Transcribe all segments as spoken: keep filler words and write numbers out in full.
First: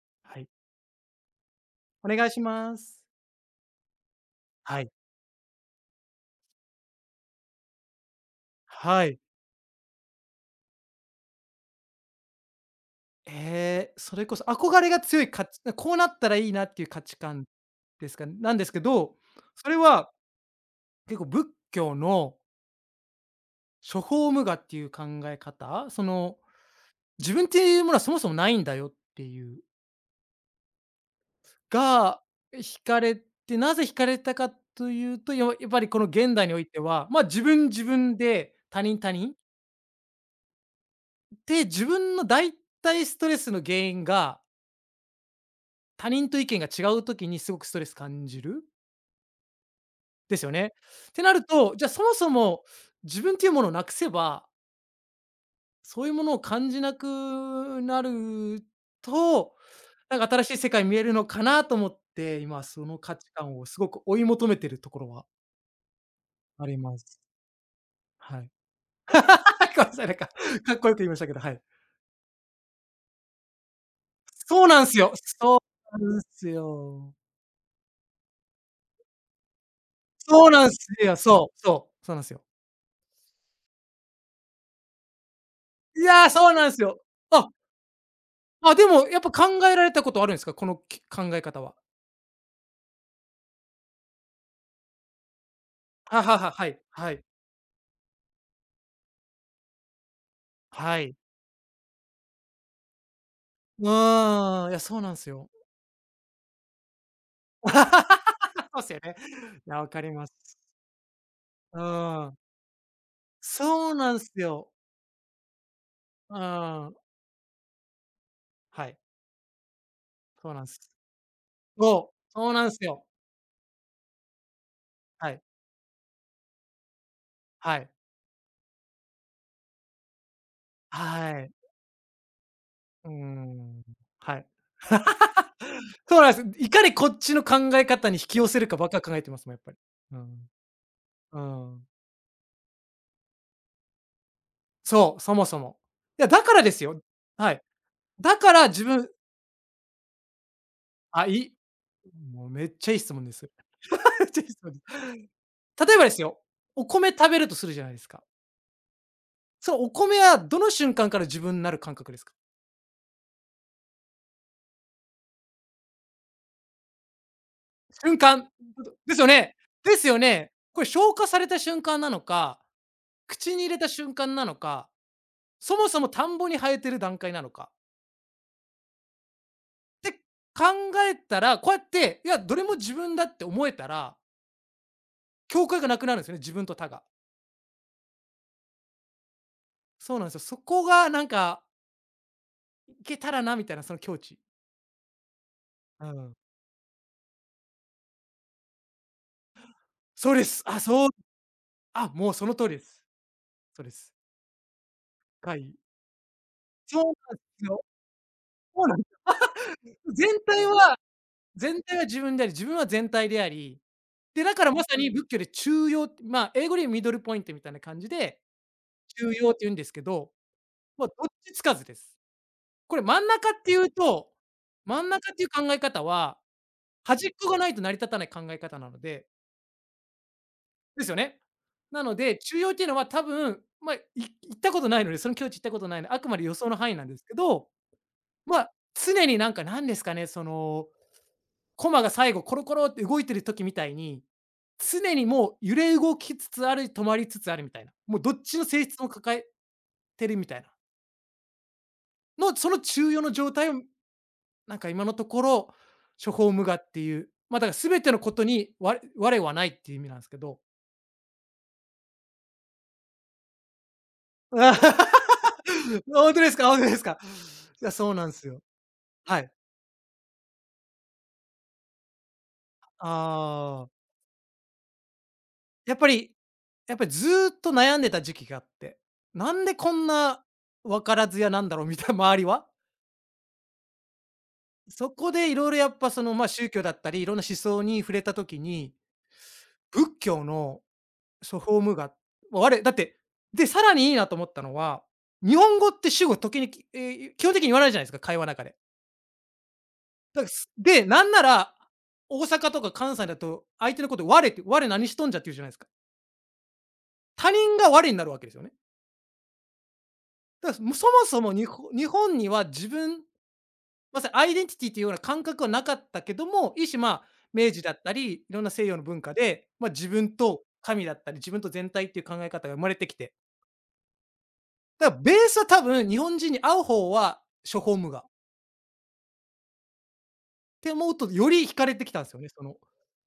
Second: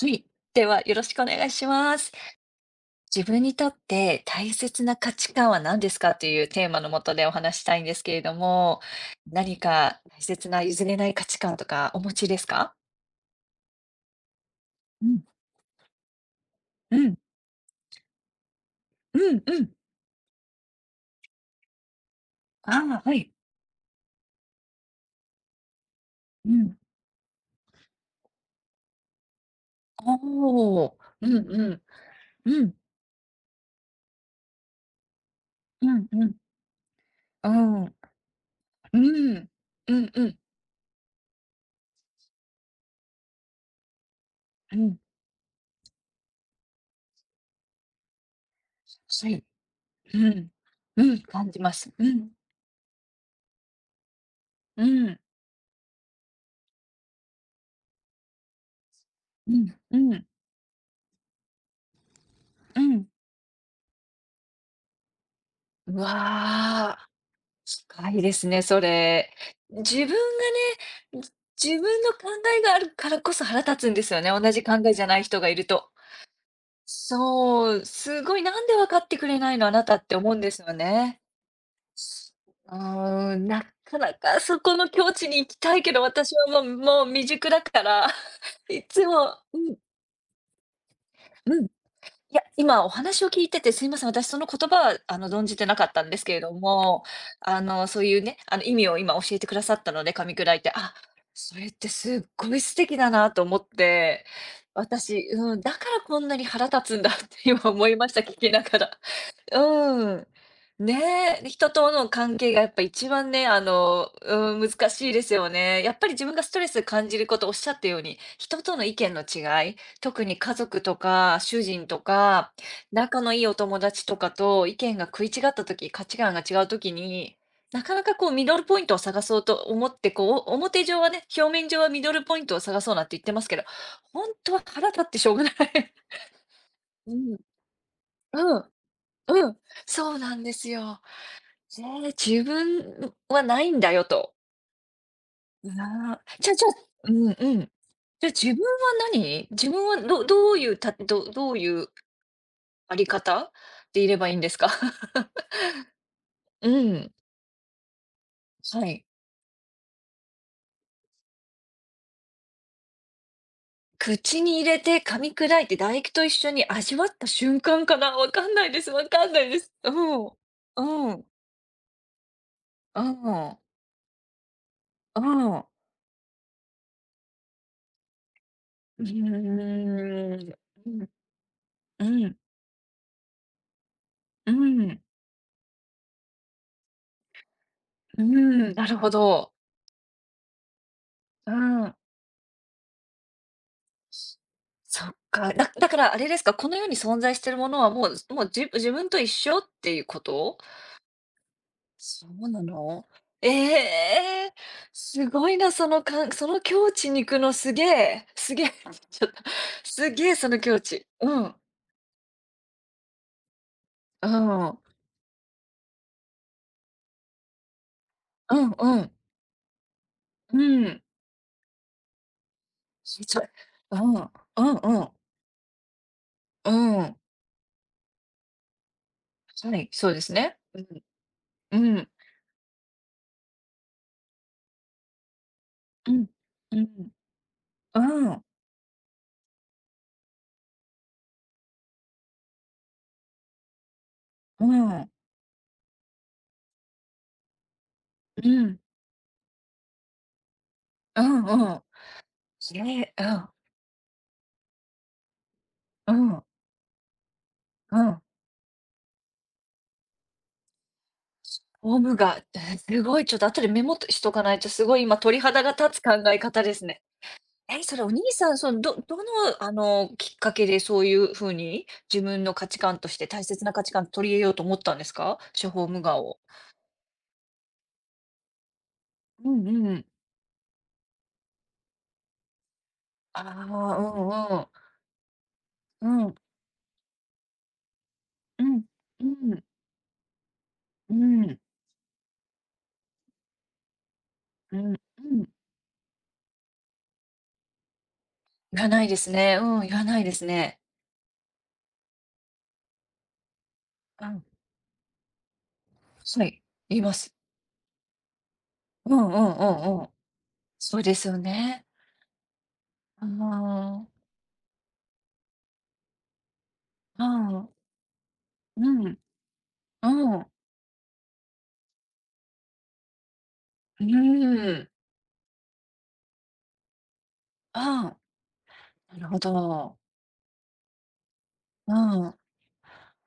はい。はい。では、よろしくお願いしまおす。願いします。自分にとって大は切い。な価値観は何ですかというテーマのもとでお話したいんですけれども、はい。何か大切な譲れない価値観とかお持ちですか？えーそれこそ憧れがうん、強いかこうなったらいいなっていうう価ん、値観ですかなんですけど、うん、うそん。れは結構仏教のああ、はい。諸法無我っていう考え方、そのうん。自分っていうものはそもそもないんだよっていうおお。うんうん。が、うん。惹かれて、なぜ惹かれたかというと、ややっぱうりこんのうん。現代においては、ま、自う分ん。自う分で他人他人ん。うんうん。で、自分の大体ストレスの原因がうん。他人と意見が違う時にすごくストレス感じる？はい。うですん。よね。うっん、てなる感じまと、じゃあす。うそもん。そも自分っていうものをなくせば、うん。そういうものを感じなくなるうと、ん。うなんん。か新しい世界見えるのかなと思って、今うそのん。価値観をすごく追い求めてるところはうありまわ。す。近いではすい。ね、それ。ごめんな自さい、分ながんか、かっこよく言いましね、たじけど、はい。自分の考えがあるからこそ腹立つんですよね、同じそう考なんえすじゃよ。ない人がいそると。うなんすよ。そう、すごい、なんで分かってくれないの、あなたって思うんそうですなんよすよ。ね。そう、そう、そうなんすよ。うーん、なかなかそこの境地に行きたいけいど、やー、私そうはなもんうすよ。もう未あ熟だから、あ、いでつも、やっぱも考うん、えられたことあるんですか？この、き考え方うん。は。いや、今お話を聞いてて、すいません、私その言葉は、あの、存じてなかったんではすけはれどは、はい、も、はい、あの、そういうね、あの、意味を今教えてくださったので、噛み砕いて、あ、はい。それってすっごい素敵だなと思っうて、ーん、いや、そうなん私、すよ。うん、だからこんなに腹立つんだって今思いました、聞きな がそうっら。すよね。いや、わかうりん。ます。ねえ、人うとのー関ん。係がやっぱ一番ね、あそうの、なんすうん、よ。難しいですよね。やっぱり自分うがストレスーん。感じること、おっしゃったように、人とのは意い、見の違い、特にそ家うなんす。族とか主人とそう、そか、うなんすよ。仲のいいお友達とかと意見が食いは違い、った時、価値観が違う時に、はない、かなかこうミドルポイントを探そうと思って、こう、お表上はね、は表い。面上はミドルポイントを探そうなんうーて言ってますけど、ん、本はい。当は腹立ってしょうがない。そうなんす。いかに こうっちん、の考え方に引き寄うせるん、かばっか考えてますうもん、やん、っぱり。そううん、なんですよ。うーえん。え、自分はないんだよと。そう、そもそも。ああ、いや、だじゃあからじゃであすよ。うんはうい。ん。じゃ、だか自分らは自分何？自分はどどういうたあ、どいどいういうもうめっちゃあいいり質問です。方でいれ めばっいいちんゃいでいす質か？問です。例えばですよ、うお米ん、食べるとするじゃないですか。はい。そのお米はどの瞬間から自分になる感覚ですか？口に入れて噛み砕いて唾液と一緒に味わった瞬間かな？瞬わか間。んないです、わですかよんないね。です。ですうよん。ね。これう消ん。化された瞬間なのか、う口ん。に入れた瞬間なのか、うん。そもそも田んぼに生えてる段階なのか。うってーん。考うん。えたら、こうやって、ういん。や、どれも自分だって思えたら、うん。境界がなくなるんですよね、自分と他が。うーん、なるほど。そうなんですよ。そこがなんうか、ん。いけたらなみたいなその境地。そっか。だだかうらあれん。ですか、この世に存在しているものはもうもうじ自分と一緒っていうこそうでと？す。あ、そうあ、そもうそうのな通りです。の？そうでえす。え、すごいな、貝そのかんその境そう地なに行んくでのすすげよ。え、すげえ、そうなんです。 ちょっと、すげ全えその体境は地。うん、全体は自分であり、自分は全体であり、うで、だかん、うらまんさに仏教で中庸、まあ、英語でミドルポイントみたいな感じで、うん、中庸って言うんですけど、うん。まあ、どっちつかずです。これ真んちょ中っていううん、うとんう真ん、ん中っていう考え方は、うん。端っこがないと成り立たない考え方なのではい、そうですね。うん、ですよね。うなん、ので、中庸っていうのは多分、まあ、い行ったことないので、その境地行ったことないのうで、あん、くまで予想うの範囲なんん、ですけど、うん、うん、ま、あ常になんか何ですかね、その、駒が最後コロコロって動いてる時みたいに、うん、常にもう揺れ動きつつある、止まりつつあるみたいな、もうどうっんちのうん。性質も抱えてるみたいな、ええ、うんうんうんうんうんうんうの、その中庸のんう状ん態を、なんか今のところ、う処ん、方無我っていう、ま、だからう全てのん。ことに、わ我はないっていう意味なんですけど。フォームが、え、すごいちょっと後でメモしとかな いと、すごい今あ、鳥肌が立つ考本え当です方か？で本す当でね。すか？え、いや、それおそう兄なんすさん、よ。その、どどはい。の、あの、きっかけでそういう風に、自分の価値観として大切な価あ値あ。観取り入れようと思ったんですか？処方や無っぱ我りを。やっぱりずーっと悩んでた時期があって、うなんんでうこん。んな分からずやなんだろうみたいな、周りは。ああ、そこでいろいろやっうんぱうそん。うん、の、ま、宗教だったり、いろんな思想に触れた時うん、に、うん、仏教のうん、そフォームが我だってで、さらにいいなと思ったのうん、は、うん。日本語って主語時にきえー基本的に言わないじゃないですか、会話の中で。いらないですね。うん、いらないでだかすらすね。で、なんなら、大阪とか関西だと相手のこうと「我」ん。って「我何しとんじゃ」って言うじゃないですか。はい、言います。他人が我になるわけですよね。うんうんうんうん。だ、そもそうそもですよそもにね。ほ日本には自分あまあ。さにアイデンティティというような感覚はなかったけども、いいしまあ、あ明治あ、だったり、いろんなう西洋のん、うん。文化で、まあ、自分と神だったり、自分と全体っていう考え方が生まれてきて、うん。だから、ベースは多分日本人に合う方は処方無あが。あ、なるほど。って思うと、より惹かうれてきたんですん。よね、その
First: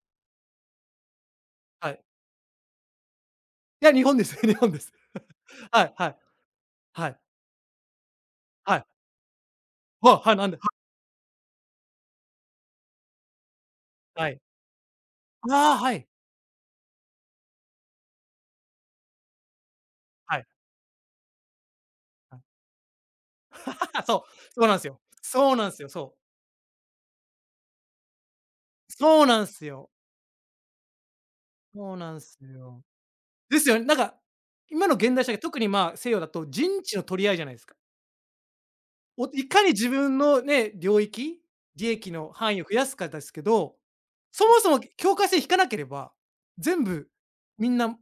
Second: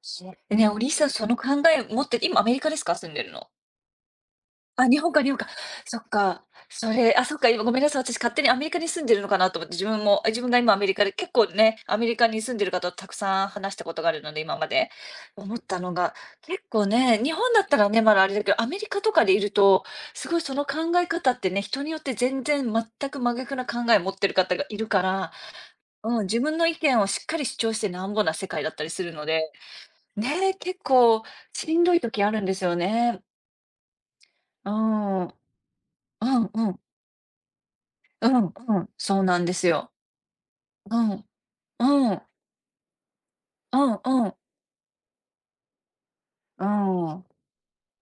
そね、お兄さんその考えは持い。って今アメリカですか？住んでるの。いや、日本ですね、日本であ、す。日本か日本か。はいそはっい、か。そはれ、い、あ、そっか、今ごめんなさい、私勝手にアメリはカい。に住んでるのかなと思って、自分は、も、はい、自な分んで、がは今アメリカで、結構ね、アメリカに住んでる方とたくさん話したことがあるはので、い。今まで。思っあたあ、はのい、が、結構ね、日本だったらね、まだあれだけど、アメリカとかでいると、すごはいい、その考え方ってね、人によってはい。全然全く真逆な考えを 持ってそるう、方がそうないんするよ。から、そうなんすよ、そう。うん、自分の意見をしっかり主張してなんぼな世界だったりするそのうなんで、すよ。ね、結構しんどそういなん時あするんですよよ。ね。ですよね。なんか、う今の現ん。代うん社会、特にまあ、西洋だとうん。人知の取り合いじゃないですか。うんうん、そうおなんいでかすに自よ。分のね、領うん、域、利益うん、の範囲を増やすかですけうど、ん、うん、うん、そもそも境界線引かなければ、う全部ん、みんな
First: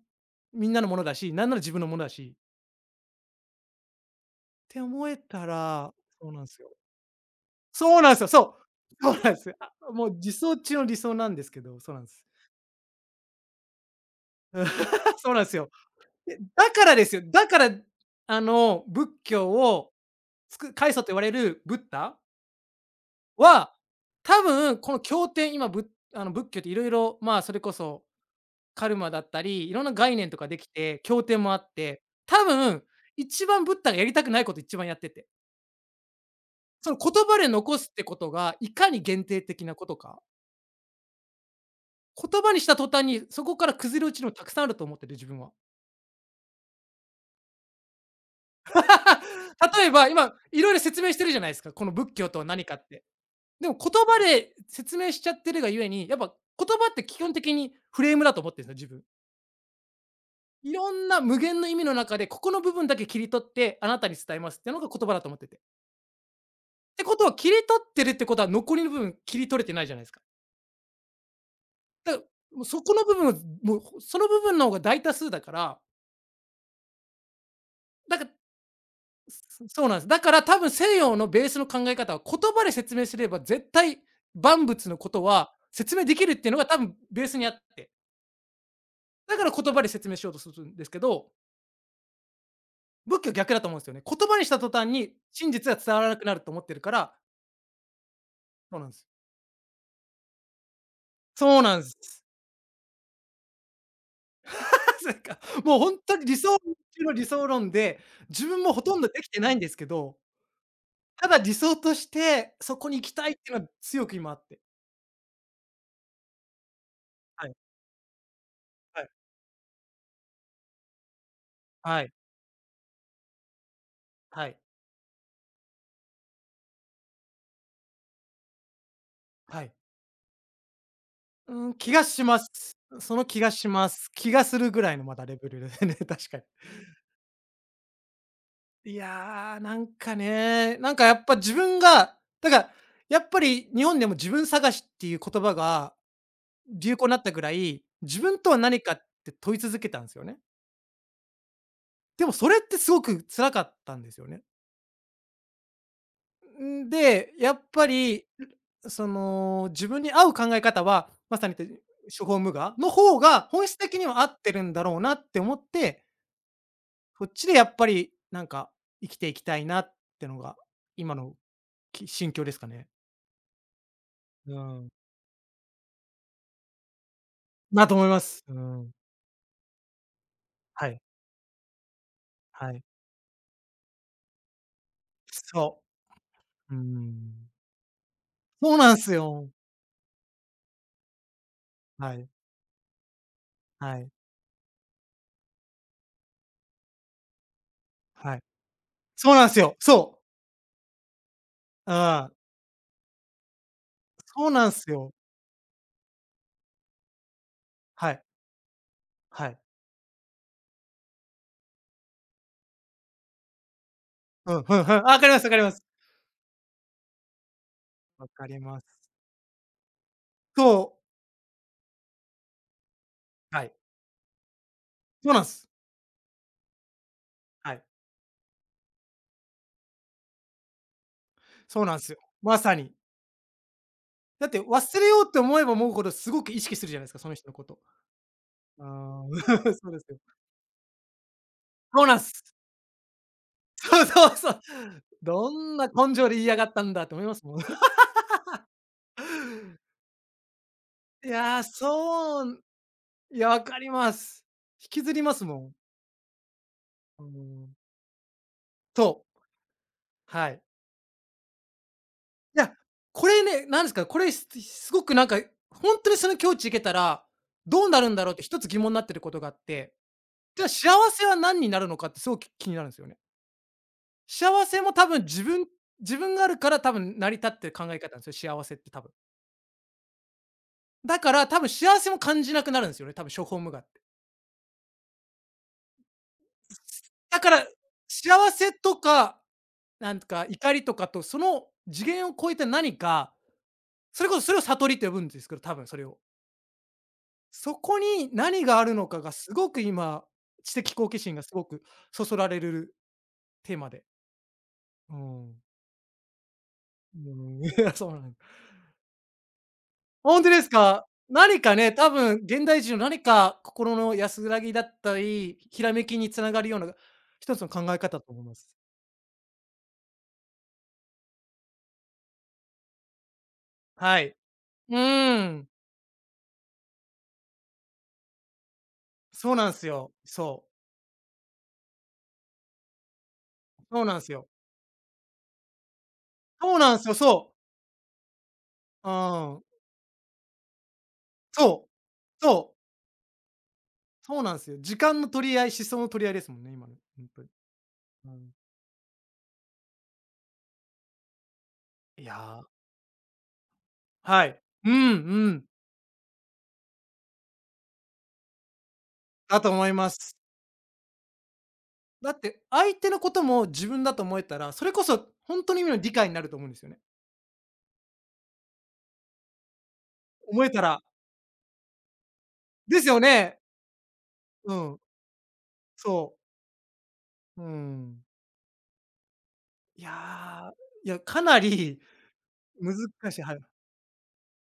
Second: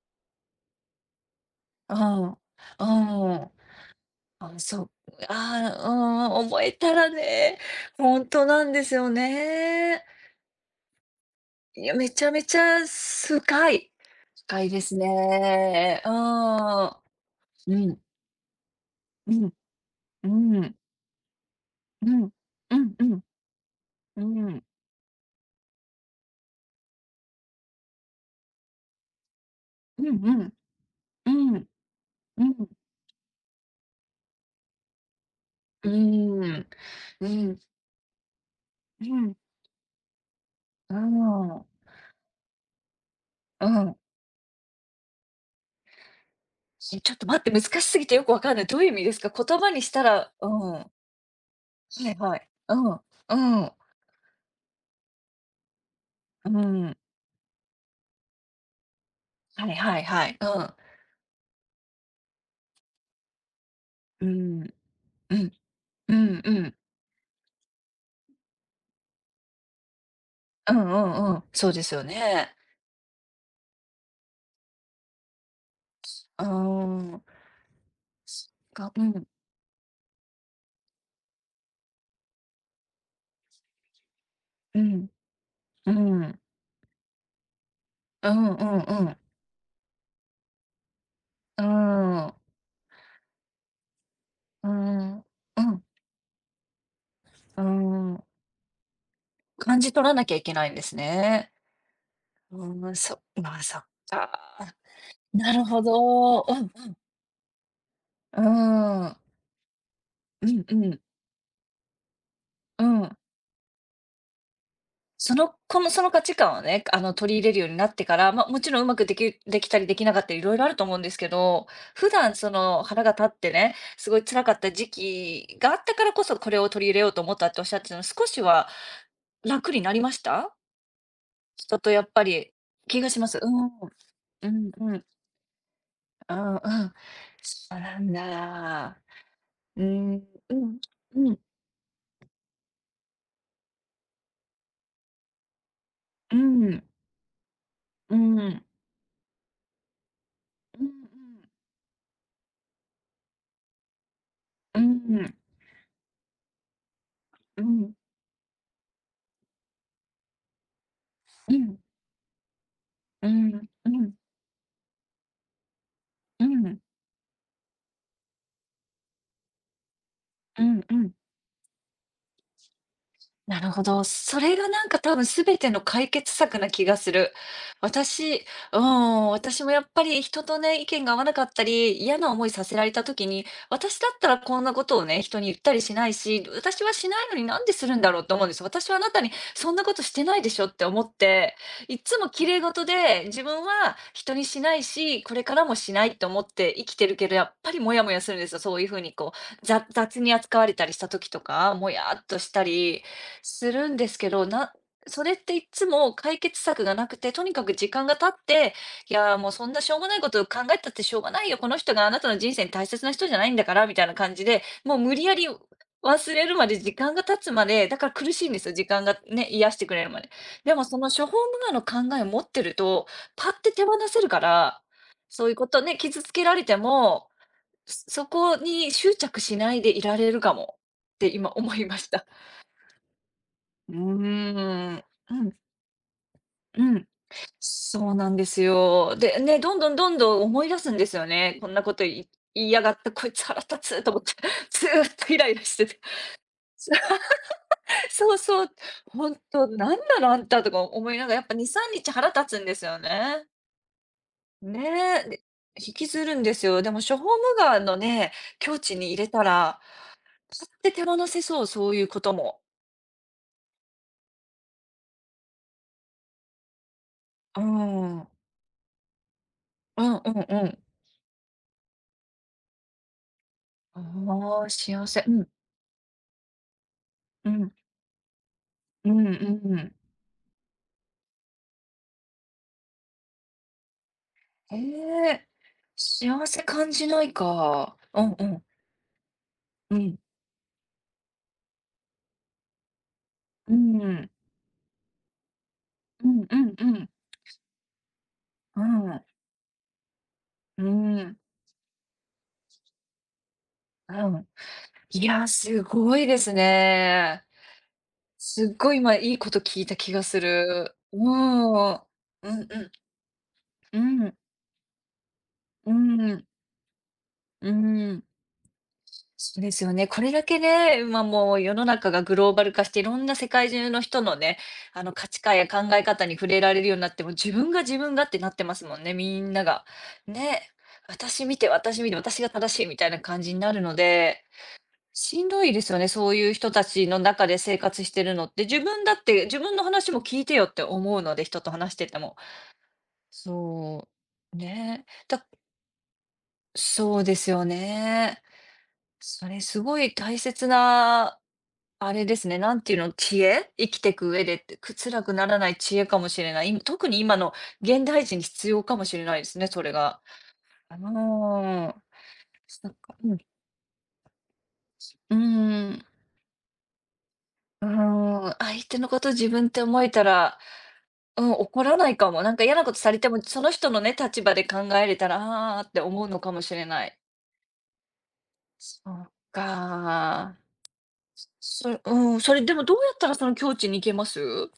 みんなのものだし、なんなら自分のものだしっああ、てそう、思えたああ、ら、うそうなんん、で思すよ。えたらね、そうなんでほすんよ、そとう。なんですよそうなんですよ。あ、ね。もう理想中の理想なんですけど、いそや、うなんめでちす。ゃめちゃ深い。深いです そうなんですよ。ね。うで、だからですん。よ。だから、ん、あの、仏う教ん、をつうくん、開祖と言われるブッうダん、うん、うん、は、うん、多うん、分この経典、今、ぶあの仏教っていろいろまあ、それこそカルマだったり、いろんなうん、う概念とかん、できて、経う典もあん、って、う多ん、分一番ブッダがやりたくないこと一番やってて、うん、うん、その言う葉でん、残すってことがいかに限う定的なことか、ん、言葉にした途端にそこうからん。崩れ落ちるのたくさんあると思ってる自分は。え、ちょっと待って、難しすぎてよくわかんない。どういう意味ですか？言葉 に例しえたばら今、いろいうろん。説明してるじゃないですか、このは仏い教はとはい。何かっうん。て。うでん。も言葉で説明しちゃってるがゆえに、やっぱう言葉っん。て基本的にフレームだと思ってるんですよ、自分。はいはいはい。ういん。ろんな無限の意味の中で、ここの部分だけ切り取って、あなたにうー伝えますっていん。うのが言葉だとう思ってん。て。っうんうん。てことは、切り取ってるってことは、残りの部分切り取れてないじゃないですか。うんうんうん。そうですよだから、ね。もうそこの部分を、もうその部分の方が大多数だから、うーん。だから、がうん。そそうなんです。だから多分西洋のベースの考え方は、言葉で説明すれば絶対万う物のん。ことはう説明できるっん。ていうのが多分ベースにあって、うんうんうん。だから言葉で説明しようとするんですけどうーん。仏教逆だと思うんですよね。言葉にしたうー途端に、ん。真う実がん。伝わらなくなると思ってるから、うーん。そうなんです。感じ取らなきゃいけないんですね。そうなんです。うーん、そまあ、そっか。なんか、なるもうほ本当に理ど。想うん。中の理想論で、うー自分もほとんどん。できてないんですけど、うんうん。ただ理想として、そうこに行きん。たいっていうのは強く今あって。その、この、その価値観をね、あの、取り入はれい、るようになってから、まあ、もちろんうまはくい、できできたりできなかったり、いろいろあると思うんですけど、は普い、段その腹が立ってね、すごい辛はかい、った時期があったからこそ、これを取り入れようと思ったっておっしゃってたの、少しはは楽い。になりました？うん、人と気やがっぱしまりす。気がそしのます。気うがん。します。気がうするぐらんういのん。まだレベルですね、確うかに。んうん。そうなんいだ。やー、なうんかん、うね、ん、なんかやっうぱん、自分が、だから、やっぱり日本でも自分探しっていう言葉がうん、流行になったぐらい、う自ん、分うんうとはん。何かって問い続けたんですよね。でもそれってすごく辛かったんですよね。うん、うん、んで、やうっん、うぱん、り、その、自分に合う考え方は、まさに言って処方無我の方うが本ん、質う的にん。は合ってるんだろうなって思って、うん、そっちでやっぱりなんか生きていきたいなってのが、うんうん。今のき心境ですかね。なるほど。そうれがなんーか多分全ての解決策な気がする。だと思いま私す。ううん。ん、私もやっぱり人とね、意はい。見が合わなかったり、嫌な思いさはせらい。れた時に、私だったらこんなことをね、人に言ったりそしないし、う。う私はしないのにん。なんでするんだろうと思うんです。そう私なはあんなすたによ。そんなことしてないでしょって思って、いはつい。も綺麗事で、自分ははい。人にしないし、これからもしないと思って生きてるけど、やっぱりモヤモヤすはるんい。ですよ。そういうふうにこそうなんすう、よ。ざそう。雑に扱われたりした時とか、モうヤっん。としたり。するんですけど、そうななんすよ。それっていつも解決策がなくて、とにかく時間はがい。経って、いや、もはうい。そんなしょうもないことを考えたってしょうがないよ、この人があなたの人生に大切な人じゃないんだから、みたいな感じうで、ん、ふんふもん。うあ、無わ理かりやますりわかります。忘れるまで時間が経つまで、だからわ苦しかいんでりすよ、ま時間す。がね、癒してくれるまで。でそもそう。の処方無我の考えを持ってると、パッはてい。手放せるから、そうなんそういうこす。とね、傷つけられても、はい。そそこに執着しないでいられるかもって今思そいうなまんしすよ。た。まさに。うーだって忘ん、れようっうてん、思えば思うほどすごく意識うするじゃないん、ですか、その人のこと。そうなんですうよ。ーん。で、ね、ど んそどうんですどんよ。どん思い出すんですよね。こんなことそうなんいす。言いやがった、こいつ腹 立そつうと思っそて、うそう。ずーっとイラどイラんしてなて。根性で言いやがったんだって思いますもん。そうそう、ほんと、なんなのあんたとか思いな いがら、やっぱや、に、さんにち腹そ立つうんですよいね。や、わかります。ね引きずりえ、まで、すもん。引きずるんですよ。でも処う方無ん。我のね、境地に入それう、たら、はい。って手放せそう、そういうこといも。や、これね、なんですか、これ、すすごくなんか、ほんとにその境地行けたら、うーどうなるんだん。ろうって一つ疑問なってることがあって、うんうんじうゃあん。幸せは何になるのかってすごく気になるんすよね。あ幸あ、せも幸多せ。分う自ん、分自分があるから多分成り立うってん、る考え方なんですよ、幸せって多う分。んうんうん。だから多分幸せも感じなくなるんすよね、多分、処方無我って。へえ、幸せ感じないだから、か。うんう幸ん。せとか、うなん。んか怒りとかと、その次元を超えた何かうーそれん。こそそれを悟りって呼ぶんですけど、多分それを。うんうんうん。そこに何がうあるのかん。がすごく今、知うーん。う的ん好うんう奇んう心んがすごくそそられるテーマで。うんうん。ういや、ん。すごいですうーね。ん、いや、そうなんすっごい今いいこと聞いた気がほすんとでする。か？う何かね、ん。うん多分う現代ん。人の何か心うのん。安らぎだったり、ひうらめきにん。繋がるような一つのう考え方だん。と思います。そうですよね。これだけね、ま、もう世の中がグローバル化して、いろんな世界中のは人のい。ね、うあの、価ー値観やん、考え方に触れられるようになっても、自分が自分がってなってますもんね、みんそうななんが。すよ。そね。う。私見て、私見て、私が正しいみたいな感じになるのそうなんすで、よ。しんどいですよね、そういう人そうたなんすちよ、の中そう。で生活してるのって。自分うだって、ー自ん。分の話も聞いてよって思うので、人とそ話してても。う。そう。そそうなう。んですよ。時ね。間のだ取り合い、思想の取り合いですもんね、今の、そう本で当に。すようね。ん。それすごい大切なあれいやですね、ー、なんていうの、知恵生きていく上はでい。って、うくんう辛くならん。ない知恵かもしれない。今特に今の現代人に必要かもしれないですだね、とそ思れいまが。す。あのー、だって、そっ相手か、のこうん。とも自分だと思えたら、それこそう本当にのー意味のん。理解になると思うんですよね。うーん、相手のこと自分って思えたら、思えたら。うん、怒らないかも。なんか嫌なことですされよても、ね。その人のね、立場でう考ん、えれたら、あーって思うそのう。かもしれない。うん。そっいか。やー、いや、かなそりうん、それでもどうやった難らしいそはのい。境地に行けます？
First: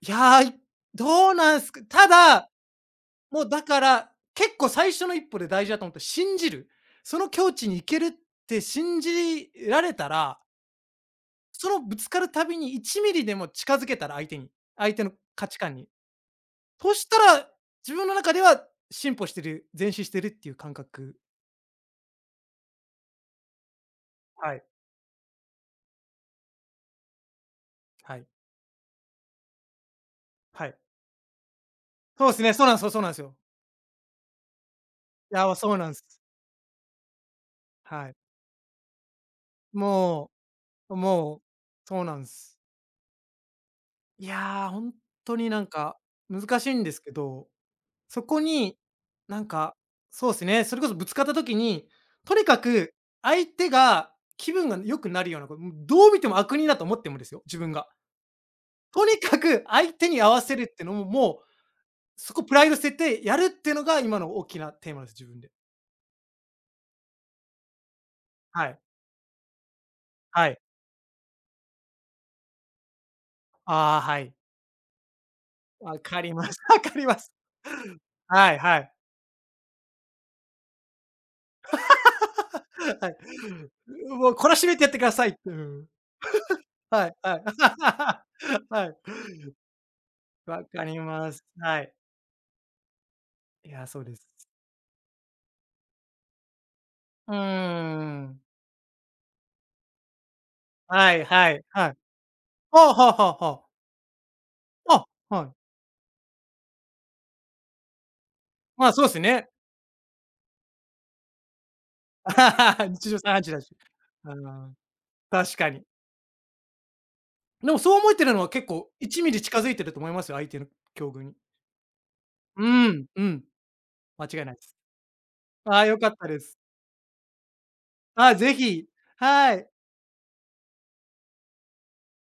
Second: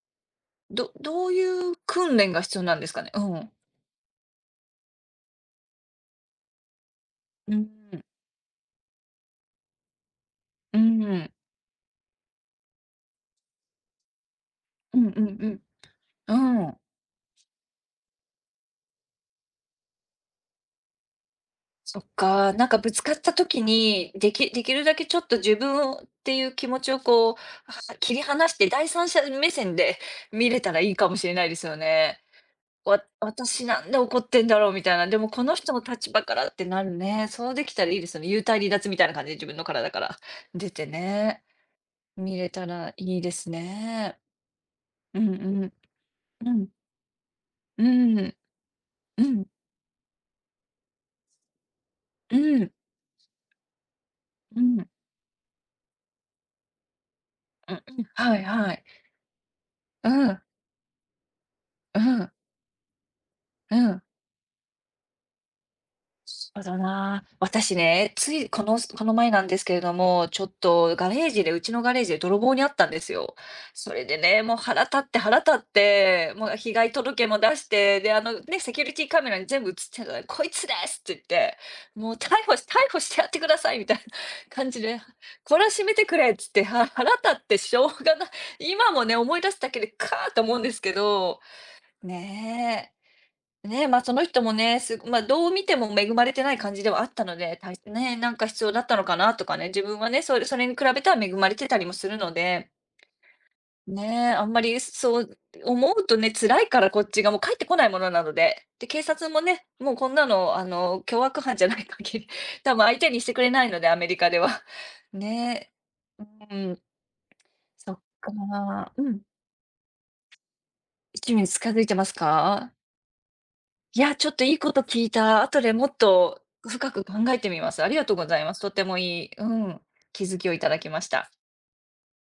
いやー、いどどどうういなんすうか。た訓練がだ、必要なんですかね？うもうん。だから、結構最初の一歩で大事だと思って、信じる。そのう境ん、地に行うけん、るって信じられたらうんうんそのぶつかるたびにいちミリでも近づけたら相手に、相う手ん。の価値観に。うん。そしたら、自分の中では進歩してる、前進してるっていう感覚。そっか、なんかぶつかった時に、できはでい、きるだけちょっと自分をっていう気持ちをこう、は切はりい、離して、第三者目線で 見れはたい。らいいかもしれないですよね。そうですね、そうなんすよそうわなんすよ。私なんで怒ってんだろうみたいな、でもいこのや、人そうのなんす。立場からってなるね。そうできたらいいではすい。よね。幽体離脱みたいな感じで自分の体からも出てう、もう、ね、そうなん見れす。たらいいですね。いや、ほんうんうとになんん。かう難しん。いんですけどうそん。こに、うなん。んか、そうですね、それこそぶつかった時に、とうにかん。く相手が気う分がん。良くなるようなこと、もうどう見ても悪人だと思ってもですよ、自分うんが。うん、はいはい。とにかく相手うに合わん、せるってのも、もう、うん、そこプライド捨ててやるっていううのがん。今の大きなテーマです、自分で。そうだな。私ね、ついこはのい。この前なんですけれども、ちょはっい。とガレージでうちのガレージで泥棒にあったんですよ。そああ、れではい。ね、もう腹立って腹立っわかて、りもまうす。被わか害りま届す。も出して、で、あのはいね、セはキュリい。ティカメラに全部映ってたから「こいつです！」って言って、もう逮捕し逮捕はしい。てやってくださいみたいなもう懲らし感めじてやってで、くださいって、う懲らしん。めてくれっつって、はは腹い立はっい。てしょうがない。は今い。もね、思い出すだけでカーッと思うんわですかけりまど、す。はい。ねえ。いね、や、そま、うそでのす。人もね、すごま、どう見ても恵まれてない感じではあったうーので、たいね、なんん。か必要だったのかなとかね、自分はね、それそれに比べはたらい恵まはれいてたりはもい。するので、はあはあはあはあ。ね、あんまりあ、そうはい。思うとね、辛いからこっちがもう帰ってこないものなので。で、まあ、警そうです察もね。ね、もうこんなの、あの、凶悪犯じゃない限り、多分 相手日常にして茶く飯れ事だないし。ので、アメリカあでは。あ、確かね、に。うん、でも、そそうっ思えてるのは結構か。うん。いちミリ近づいてると思いますよ、相手の境遇に。いちミリ近づいてますうか？ん、うん、いや、ち間違ょっいとないいいでこす。と聞いた。後でああ、もっ良かったでとす。深く考えてみます。ありがとうごああ、ざいぜます。とてひ、もいい、うはい。ん、気づきをいただきました。